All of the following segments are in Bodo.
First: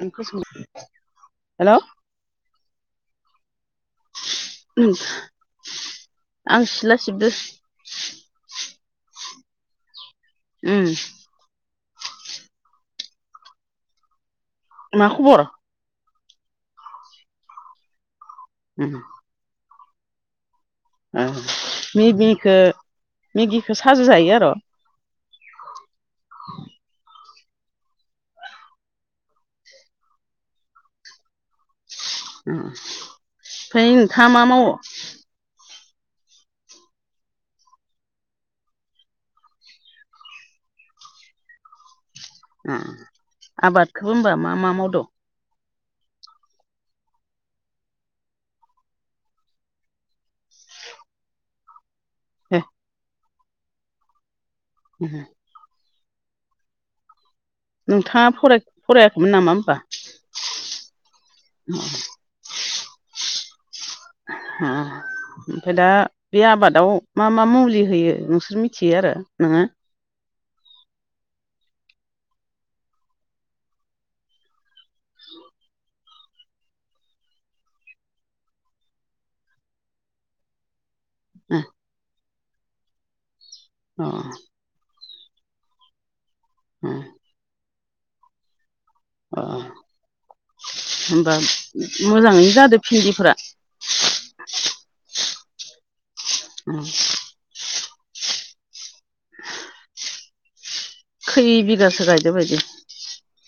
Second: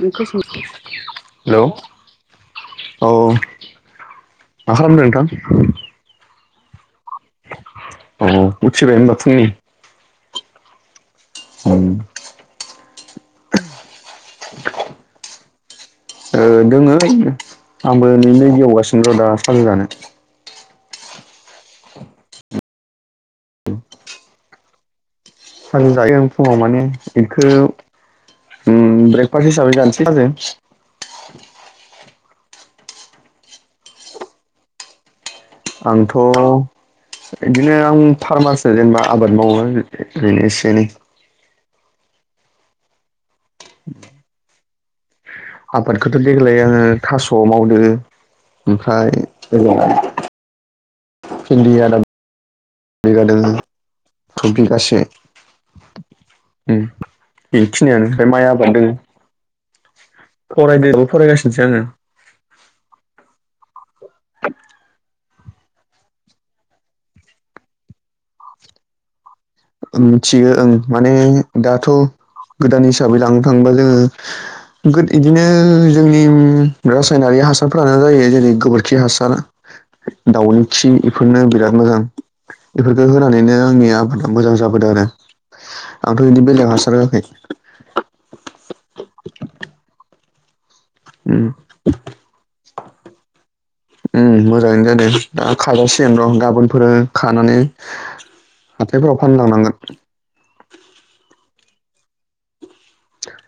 Hello hello? औ मा उम खालामदों नोंथां? आं सिथला सिबदो अ उबाय ब थनि उम। ओ मा खबर? दङ आंबो नैनो उम गेवगासिनो र' दा साल जानो। मेगिखौ मेगिखौ साजु जायो आरो? सानुं जायो फुङाव माने बेखौ ब्रेकफासट हिसाबै गानाज ओमफ्राय नोंथाङ मा मावो? आंथ' बिदिनो आं फार्मारसो जेनेबा आबाद मावो ओरैनो एसे एनै। आबादखौबो होनबा मा मा मावद? आबादखौथ' देग्लाय आङो थास' मावदों। ओमफ्राय हि ए बिगादों ख बिगासे उम बेखिनियानो ओमफ्राय माइ आबाद दङ खमोन नामा होनोमबा? फरायदबो फरायगासिनोसै आङो। [unintelligible] ओमफफ्राय दा बे आबादाव मा मा मुलि होयो नोंसोर मिथियो आरो नोङो? मिथियो ओं माने दाथ' गोदान हिसाबै लांनो थाङोबा जोङो इदिनो जोंनि रासायनारि हासारफोरानो जायो जेरै गोबोरखि हासार दाउनि खि इफोरनो बिराद मोजां बेफोरखौ होनानैनो आंनि ओ जो आरो आंथ' बिदि बेलेायाव अ हासार होआखै अ हबा उम मोजाङैनो जादो भिन्दिफोरा? उ मोजाङनो जादों दा खाजासेयानो र' उम गाबोनफोर खानानै हाथायफोराव फानलांनांगोन। खै बिगासो गायदो बायदि?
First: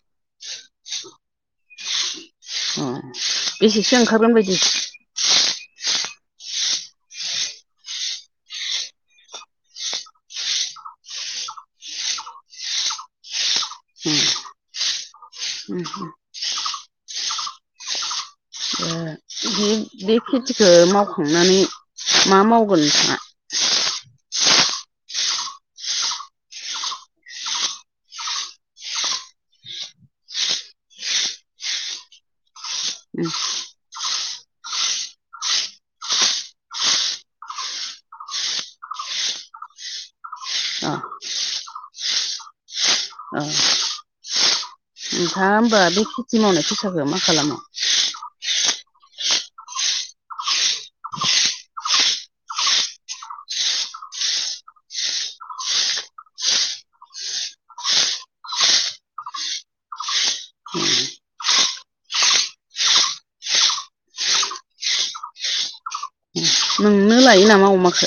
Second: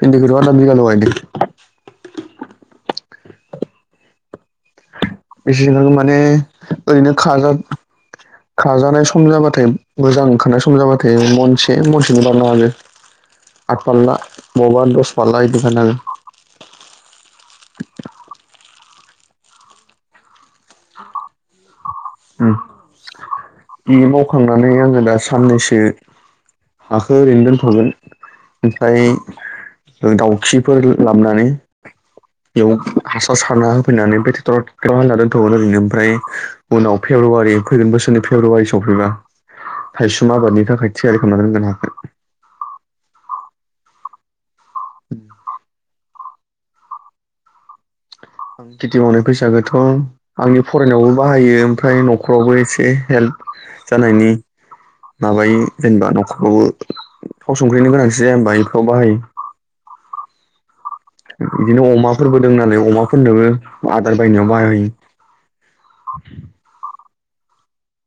फिन्दिखौ थो आदा बिगाल गाइदो। औ। बेसेसो ओंखारगोन बायदि? बिसे माने ओरैनो खाजा खाजानाय सम जाबाथाय मोजां खानाय सम जाबाथाय मनसे मनसेनो बारनो हागो। आठ फारला उम बबावबा दस फारला बिदिख उम आङो। [unintelligible] बे खेथिखौ मावखांनानै मा मावगोन नोंथाङा? बे मावखांनानै आङो दा साननैसो हाखौ ओरैनो दोनथ'गोन ओमफ्राय दाउखिफोर लाबोनानै बेयाव हासार सारना होफैनानै बे ट्रेक्टरेक्ला दोनथ'गमोन ओरैनो ओमफ्राय उनाव फेब्रुवारि फैगोन बोसोरनि फेब्रुवारि सफैबा थायसुम आबादनि अ थाखाय थियारि खालामनानै दोनगोन आं ओ नोंथाङा होनबा बे खेथि मावनाय फैसाखौ मा खालामो? खिथि मावनाय फैसाागोथ' आंनि फरायनायावबो बाहायो ओमफ्राय न'खरावबो एसे हेल्प जानायनि माबायो जेनेबा न'खरावबो थाव संख्रिनो गोनांथि जाया होनबा बेफोराव बाहायो बिदिनो अमाफोरबो दं नालाय अमाफोरनोबो आदार बायनायाव बाहायो। नों लायो नामा अमाखो?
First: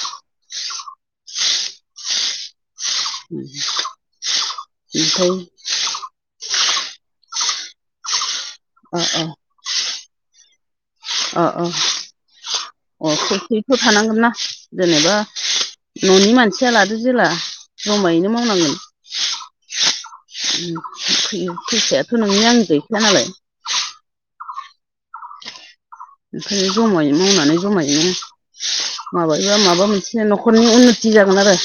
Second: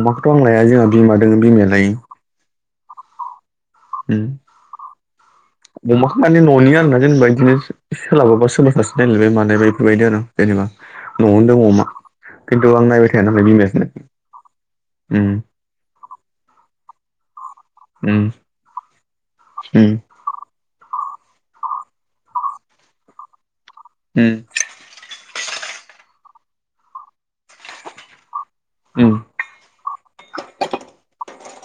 अमखौथ' आं लाया जोंहा बिमा दङ बिमाया लायो। [unintelligible] [unintelligible] बिओफ्राय अमाखौ मानि न'नि आरोना जेनेबा बिदिनो सोलाबाबा सोरोबा अ सासे अ रायलायबाय मानायबाय बेफोरबायदि आरो। अ जेनबा दों अ अमा। खिन्थु आं अ नायबाय थाया नालाय खसेथ' बिमायासो नायो थानांगोननाा जेनेबा न'नि मानसिया लादो जेला उम जमायैनो मावनांगोन। फैसायाथ' नोंनि आं गैखाया नालाय। उम ओमफ्राय जमायै मावनानै जमायैनो उम माबा एबा माबा मोनसे न'खरनि उन्नति जागोन आरो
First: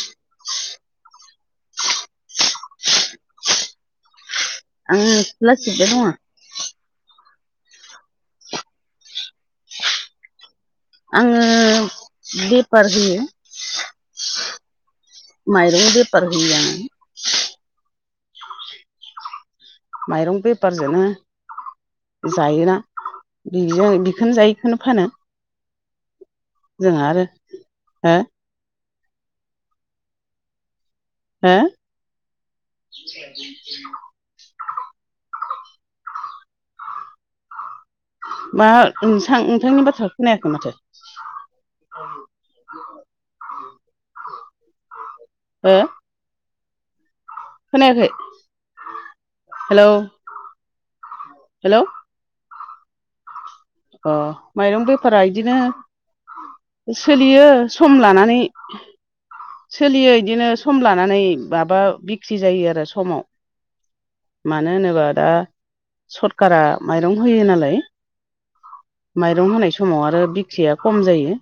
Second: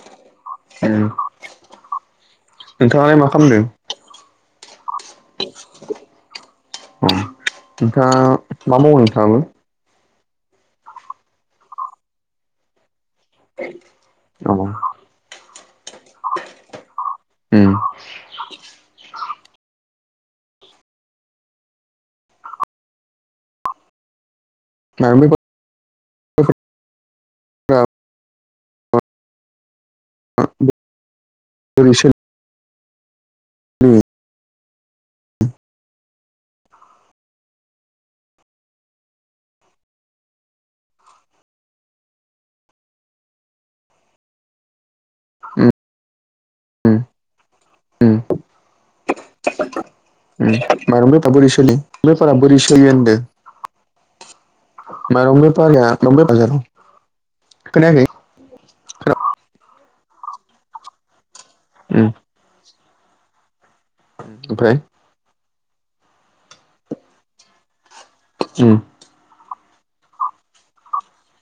ओ नोंथाङालाय मा खालामदों? आंङो सिला सिबबाय दं आं। उम नोंथाङा मा मावो नोंथाङाबो? आङो बेफार होयो अ माइरं बेफार होयो आङो ओम माइरं बेफारजोंनो जायोना बि बेखौनो जायो। होननो फानो। माइरं बेफारफोरा जोंहा आरो हो आ हो ओरैसो [inaudible] मा नोंथां नोंथांनि बाथ्राखो खोनायाखै माथो। उम हो उम खोनायाखै हेलौ ओ माइरं बेफार बोरि सोलि हेलौ बेफारा बोरै सोलियो होनदो? अ माइरं बेफारा माइरंबो इदिनो बारा माइरंबो बाजाराव सोलियो सम खोनायाखै लानानै। खोना सोलियो बिदिनो सम लानानै माबा उम बिख्रि जायो आरो समाव मानो ओमफ्राय होनोबा दा सरखारा माइरं होयो नालाय ओ माइरं होनाय समाव आरो बिख्रिया खम जायो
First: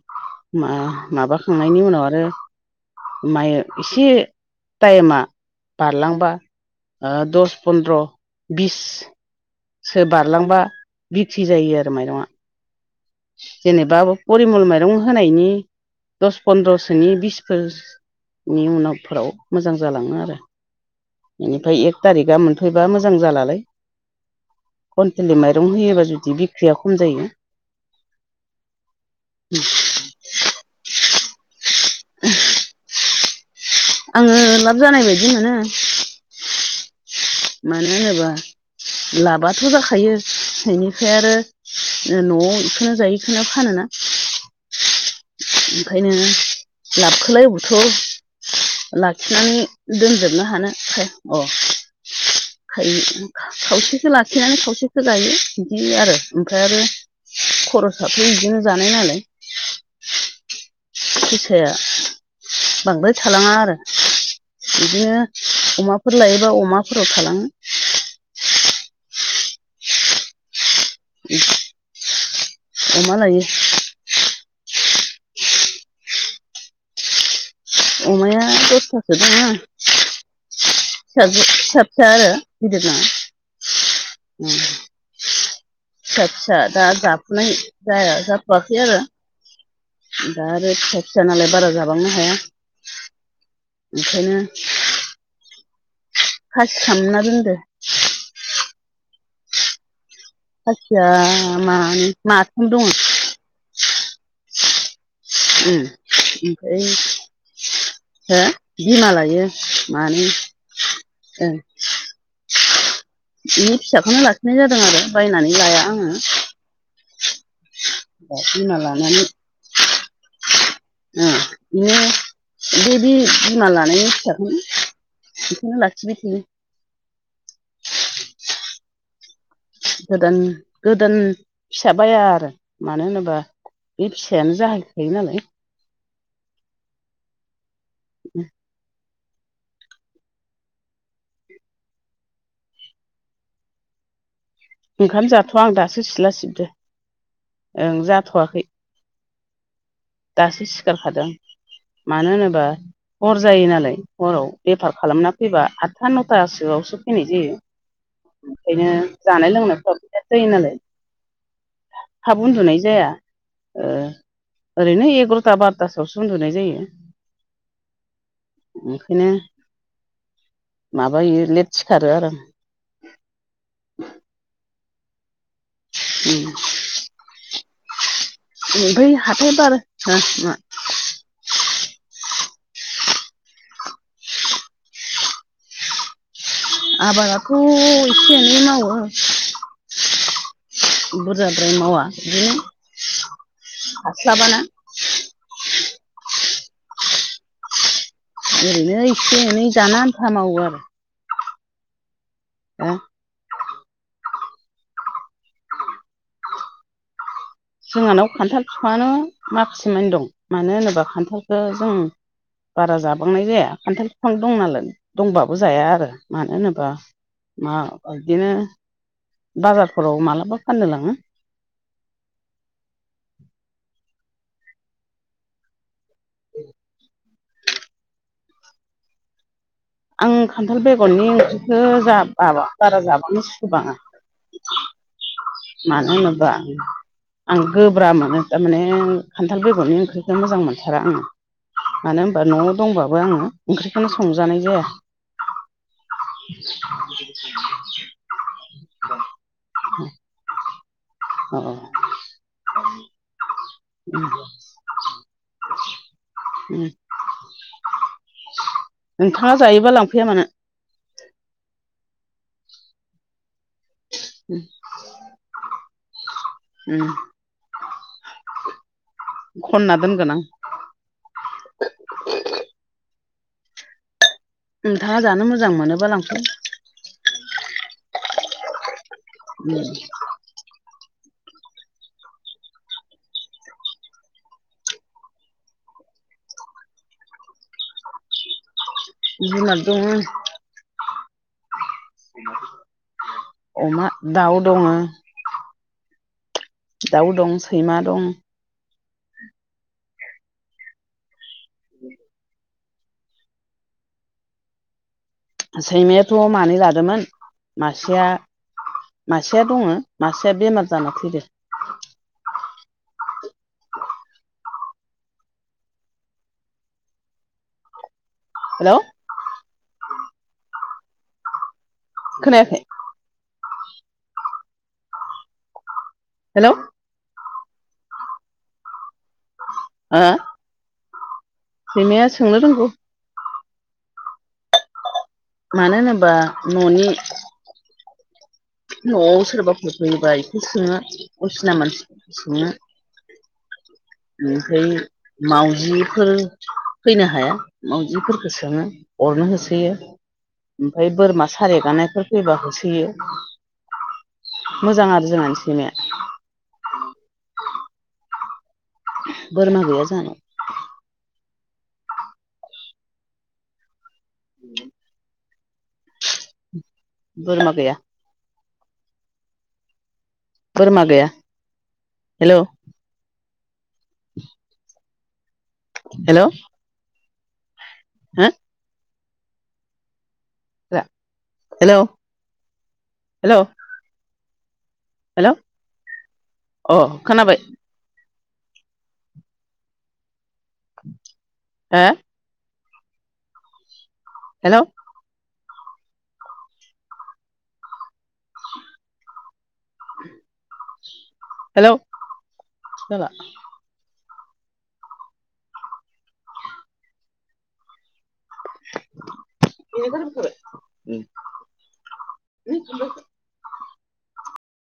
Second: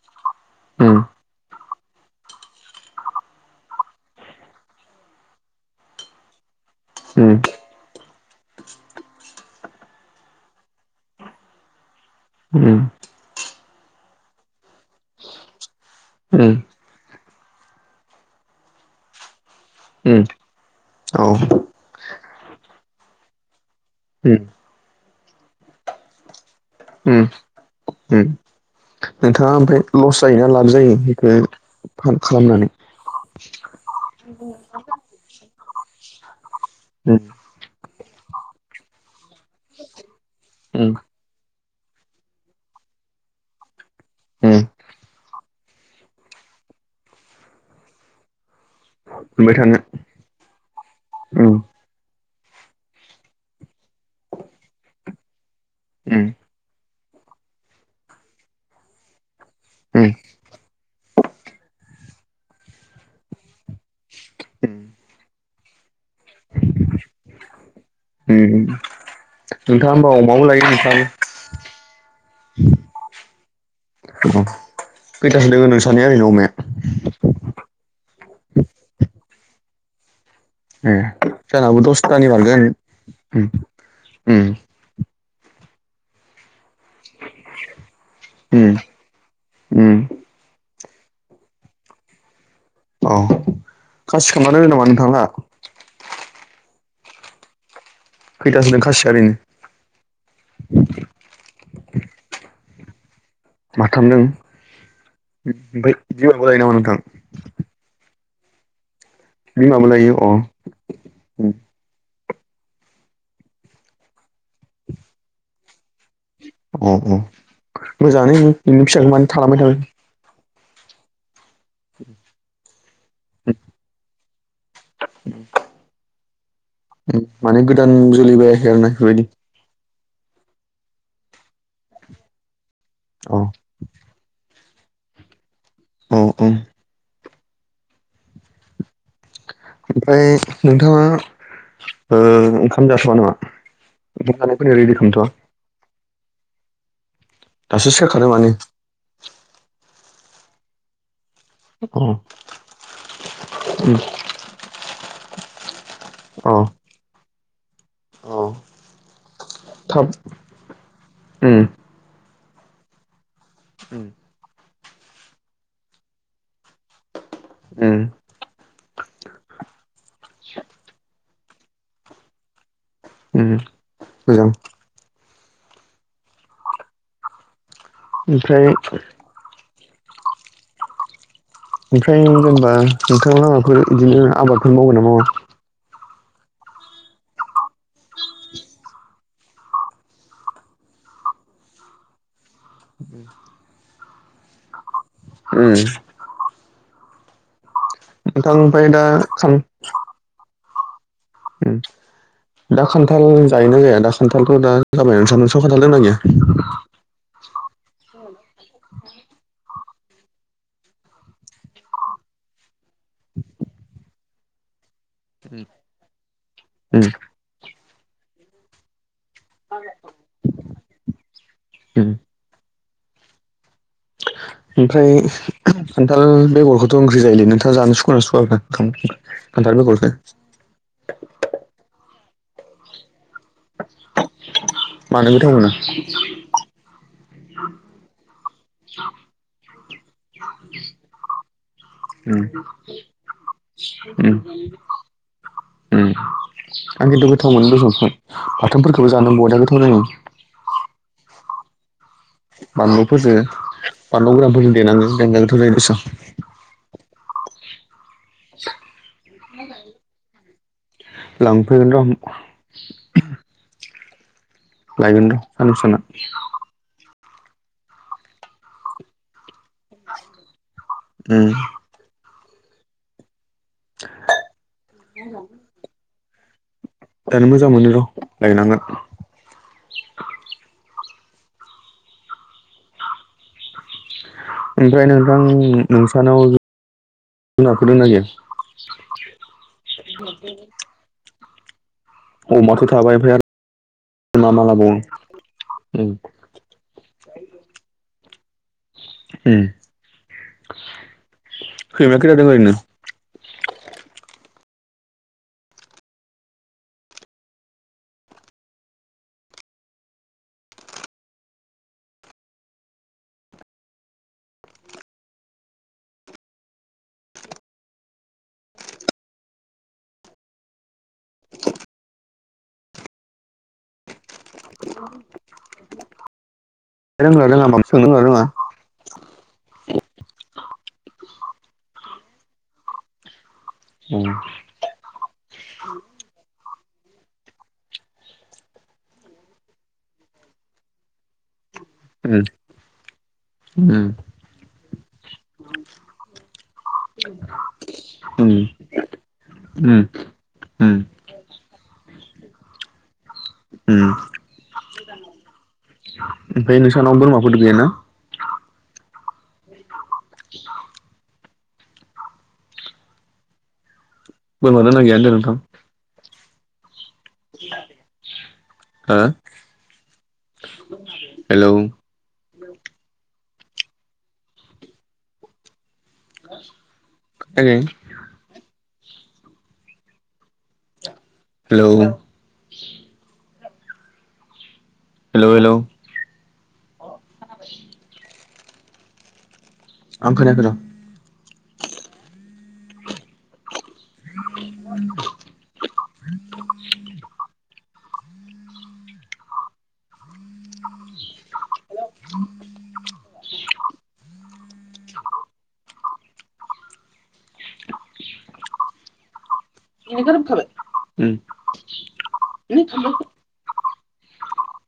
उम माबाखांनायनि उनाव आरो मायो एसे टाइमा बारलांबा उम दस फन्द्र बिस सो बारलांबा बिख्रि जायो आरो माइरंआ उ जेनेबा परिमल माइरं होनायनि दस उम पन्द्रसोनि बिसफोर नि उनावफोराव मोजां उम जालाङो आरो औ एनिफ्राय एक थारिकआ मोनफैबा मोजां जालालाय उ कन्ट्रलनि माइरं होयोबा जुदि बि ओ ओ नोंथाङा ओमफ्राय लस जायोना लाब जायो बेखौ फान खालामनानै आङो लाब जानाय बायदि मोनो। द [inaudible] मानो होनोबा लाबथ' जाखायो उम बेनिफ्राय आरो न'आव बेखौनो जायो इखौनो फानोना। ओ ओंखायनो लाबखोलाय अबावथो मोनबाय लाखिनानै थानो दोनजोबनो हानो खाय अ उम खायनो खावसेखो लाखिनानै खावसेखो जायो बिदि आरो उम ओमफ्राय आरो खरसाथ' बिदिनो जानाय नालाय ओ फैसाया बांद्राय थालाङा आरो बिदिनो अमाफोर लायोबा अमाफोराव थालाङो नोंथाङा होमबा अमाबो लायो नोंथानि [inaudible] अमालायो अ खैथासो दोङो नोंसानिया ओरैनो अमाया? अमाया दसथासो दङ। ए फिसासो जानाबो फिसा- फिसा दसथानि आरो बारगोन गिदिर उम उम नङा फिसा फिसा दा जाफुुनाय जाया उम जाथ'याखै आरो। उम दा आरो फिसा फिसा नालाय बारा जाबांनो हाया। औ ओंखायनो खासिखालामना दोनो नामा नोंथा मोना? खासि खालामना दोनदो। खैथासो दों खासिया ओरैनो? खासिया मानै माथाम दङ। माथामदों दङ ओमफ्राय बेदरबो जायो नामा ओमफ्राय नोंथां? हो बिमा लायो बिमाबो लायो मानै। अ बेनि फिसाखौनो लाखिनाय जादों आरो बायनानै लाया आङो। अ' अ' मोजाङानो बिमा बिनो फिसा लानानै मानो थालांबाय थागोन। बि [unintelligible] बे बे बिमा लानायनि फिसामोन बेखौनो लाखिबाय थोयो। माने गोदान जोलै बायाखै आरो ना बेफोरबायदि। गोदोन गोदोन फिसा बाया आरो मानो अ होनोबा बे फिसायानो जाहैखायो नालाय। औ औ उ ओमफ्राय नोंथाङा ओ ओंखाम जाथ'या नामा? ओंखाम जानाय रेडि खालामथ'या। जाथ'आ आं दासो सिला सिबदो दासो ओं सिखादों माने। जाथ'वाखै दासो सिखारखादों अ मानो होनोबा हर जायो उम नालाय हराव। बेफार खालामना फैबा आदथा अ नथासोआवसो फैनाय जायो। अ ओंखायनो जानाय लोंनायफ्राव थाब बिदि जायो नालाय उम हा उन्दुनाय जाया ओ उम ओरैनो एगार'था बार'थासोआवसो उन्दुनाय जायो। उम ओंखायनो माबायो लेट सिखारो आरो। उम मोजां उम ओमफ्राय हाथाय बारा मा ओमफ्राय जेनेबा नोंथां लामाफोर बिदिनो आबादफोर मावगोनना मावा? आबादाथ' एसे एनै मावो बुरजाब्राय मावा बिदिनो हास्लाबाना उम नोंथां ओमफ्राय ओरैनो दा एसे खाम एनै जानो आन्था मावो आरो दा खान्थाल जायो ना जाया दा खान्थालखौ दा जाबाय नोंसानाव स खान्थाल दोंना गैया? जोंहानाव खान्थाल बिफाङानो माखासेमानि दं। मानो होनोबा खान्थालखौ जों बारा जाबांनाय जाया खान्थाल बिफां दं नालाय। दंबाबो उम जाया आरो मानो होनोबा मा बिदिनो बाजारफोराव मालाबा फाननो लाङो। ओ [inaudible] ओमफ्राय खान्थाल बेगरखौथ' ओंख्रि जायोलै नोंथाङा जानो सुखुयोना सुखुवा? खान्थाल बेगर आं खान्थाल बेगरनि ओंख्रिखौ जा बाबा बारा जाबांनो सुखुबाङा मानो गोथाव मोना मानो होनोबा आं गोब्रा मोनो थारमाने खान्थाल बेगरनि ओंख्रि खो मोजां मोनथारा आङो मानो होनबा उम न'आव दंबाबो आङो ओंख्रिखौनो उम संजानाय जाया उम आं खिन्थु गोथाव मोनो दिसं बाथोनफोरखौबो जानो बरिया गोथाव जोयो अ अ बानलुफोरजों बानलु गोरानफोरजों देेनांगो देनजार गोथाव जायो दिसन उम नोंथाङा जायोबा लांफैया मानो लांफैगोन र' उम लायगोन र' साननैसो थाना उम खनना दोनगोन आं उम नोंथाङा जानो मोजां मोनोबा लांफै दानो मोजां मोनो र' लायनांगोन उम ओमफ्राय नोंथां नोंसानाव जु-जुनारफोर दोंना गैया? जुनार दंङो अमाथ' थाबाय ओमफ्राय अमा, दाउ दङो ओम दाउ दं, सैमा दं उम सैमा खोथादों ओरैनो सैमायाथ' मानै लादोंमोन मासेया मासेया दङो मासेया बेमार जाना थैदो हेलौ खोनायाखै [inaudible] हेलौ रोंगोना रोंङा होमबा सोंनो रोंगोना रोङा ओ सैमाया सोंनो रोंगौ औ मानो होनोबा न'नि न'आव सोरबाफोर फैयोबा एसे सोङो असिना मानसि सोङो उम ओमफ्राय मावजिफोर फैनो हाया, मावजिफोरखौ उम सोङो। अरनो होसोयो। उम उम ओमफाय बोरमा सारे हेगारनायफोर फैबा होसोयो। उम मोजां आरो जोंहानि सैमाया। ओमफ्राय नोंसानाव बोरमाफोरद गैया ना? बोरमा गैया जाहा। [inaudible] बोरमा दोंना गैया होनदों नोंथां बोरमा गैया हो बोरमा गैया हेलौ हेलौ [inaudible] हेलौ खोनायाखै हो रा हेलौ हेलौ हेलौ अ' खोनाबाय। आं खोनायाखै र' आ हेलौ हेलौ जाला [inaudible] बिनिखो जाला दोनथ'बाय उम [unintelligible]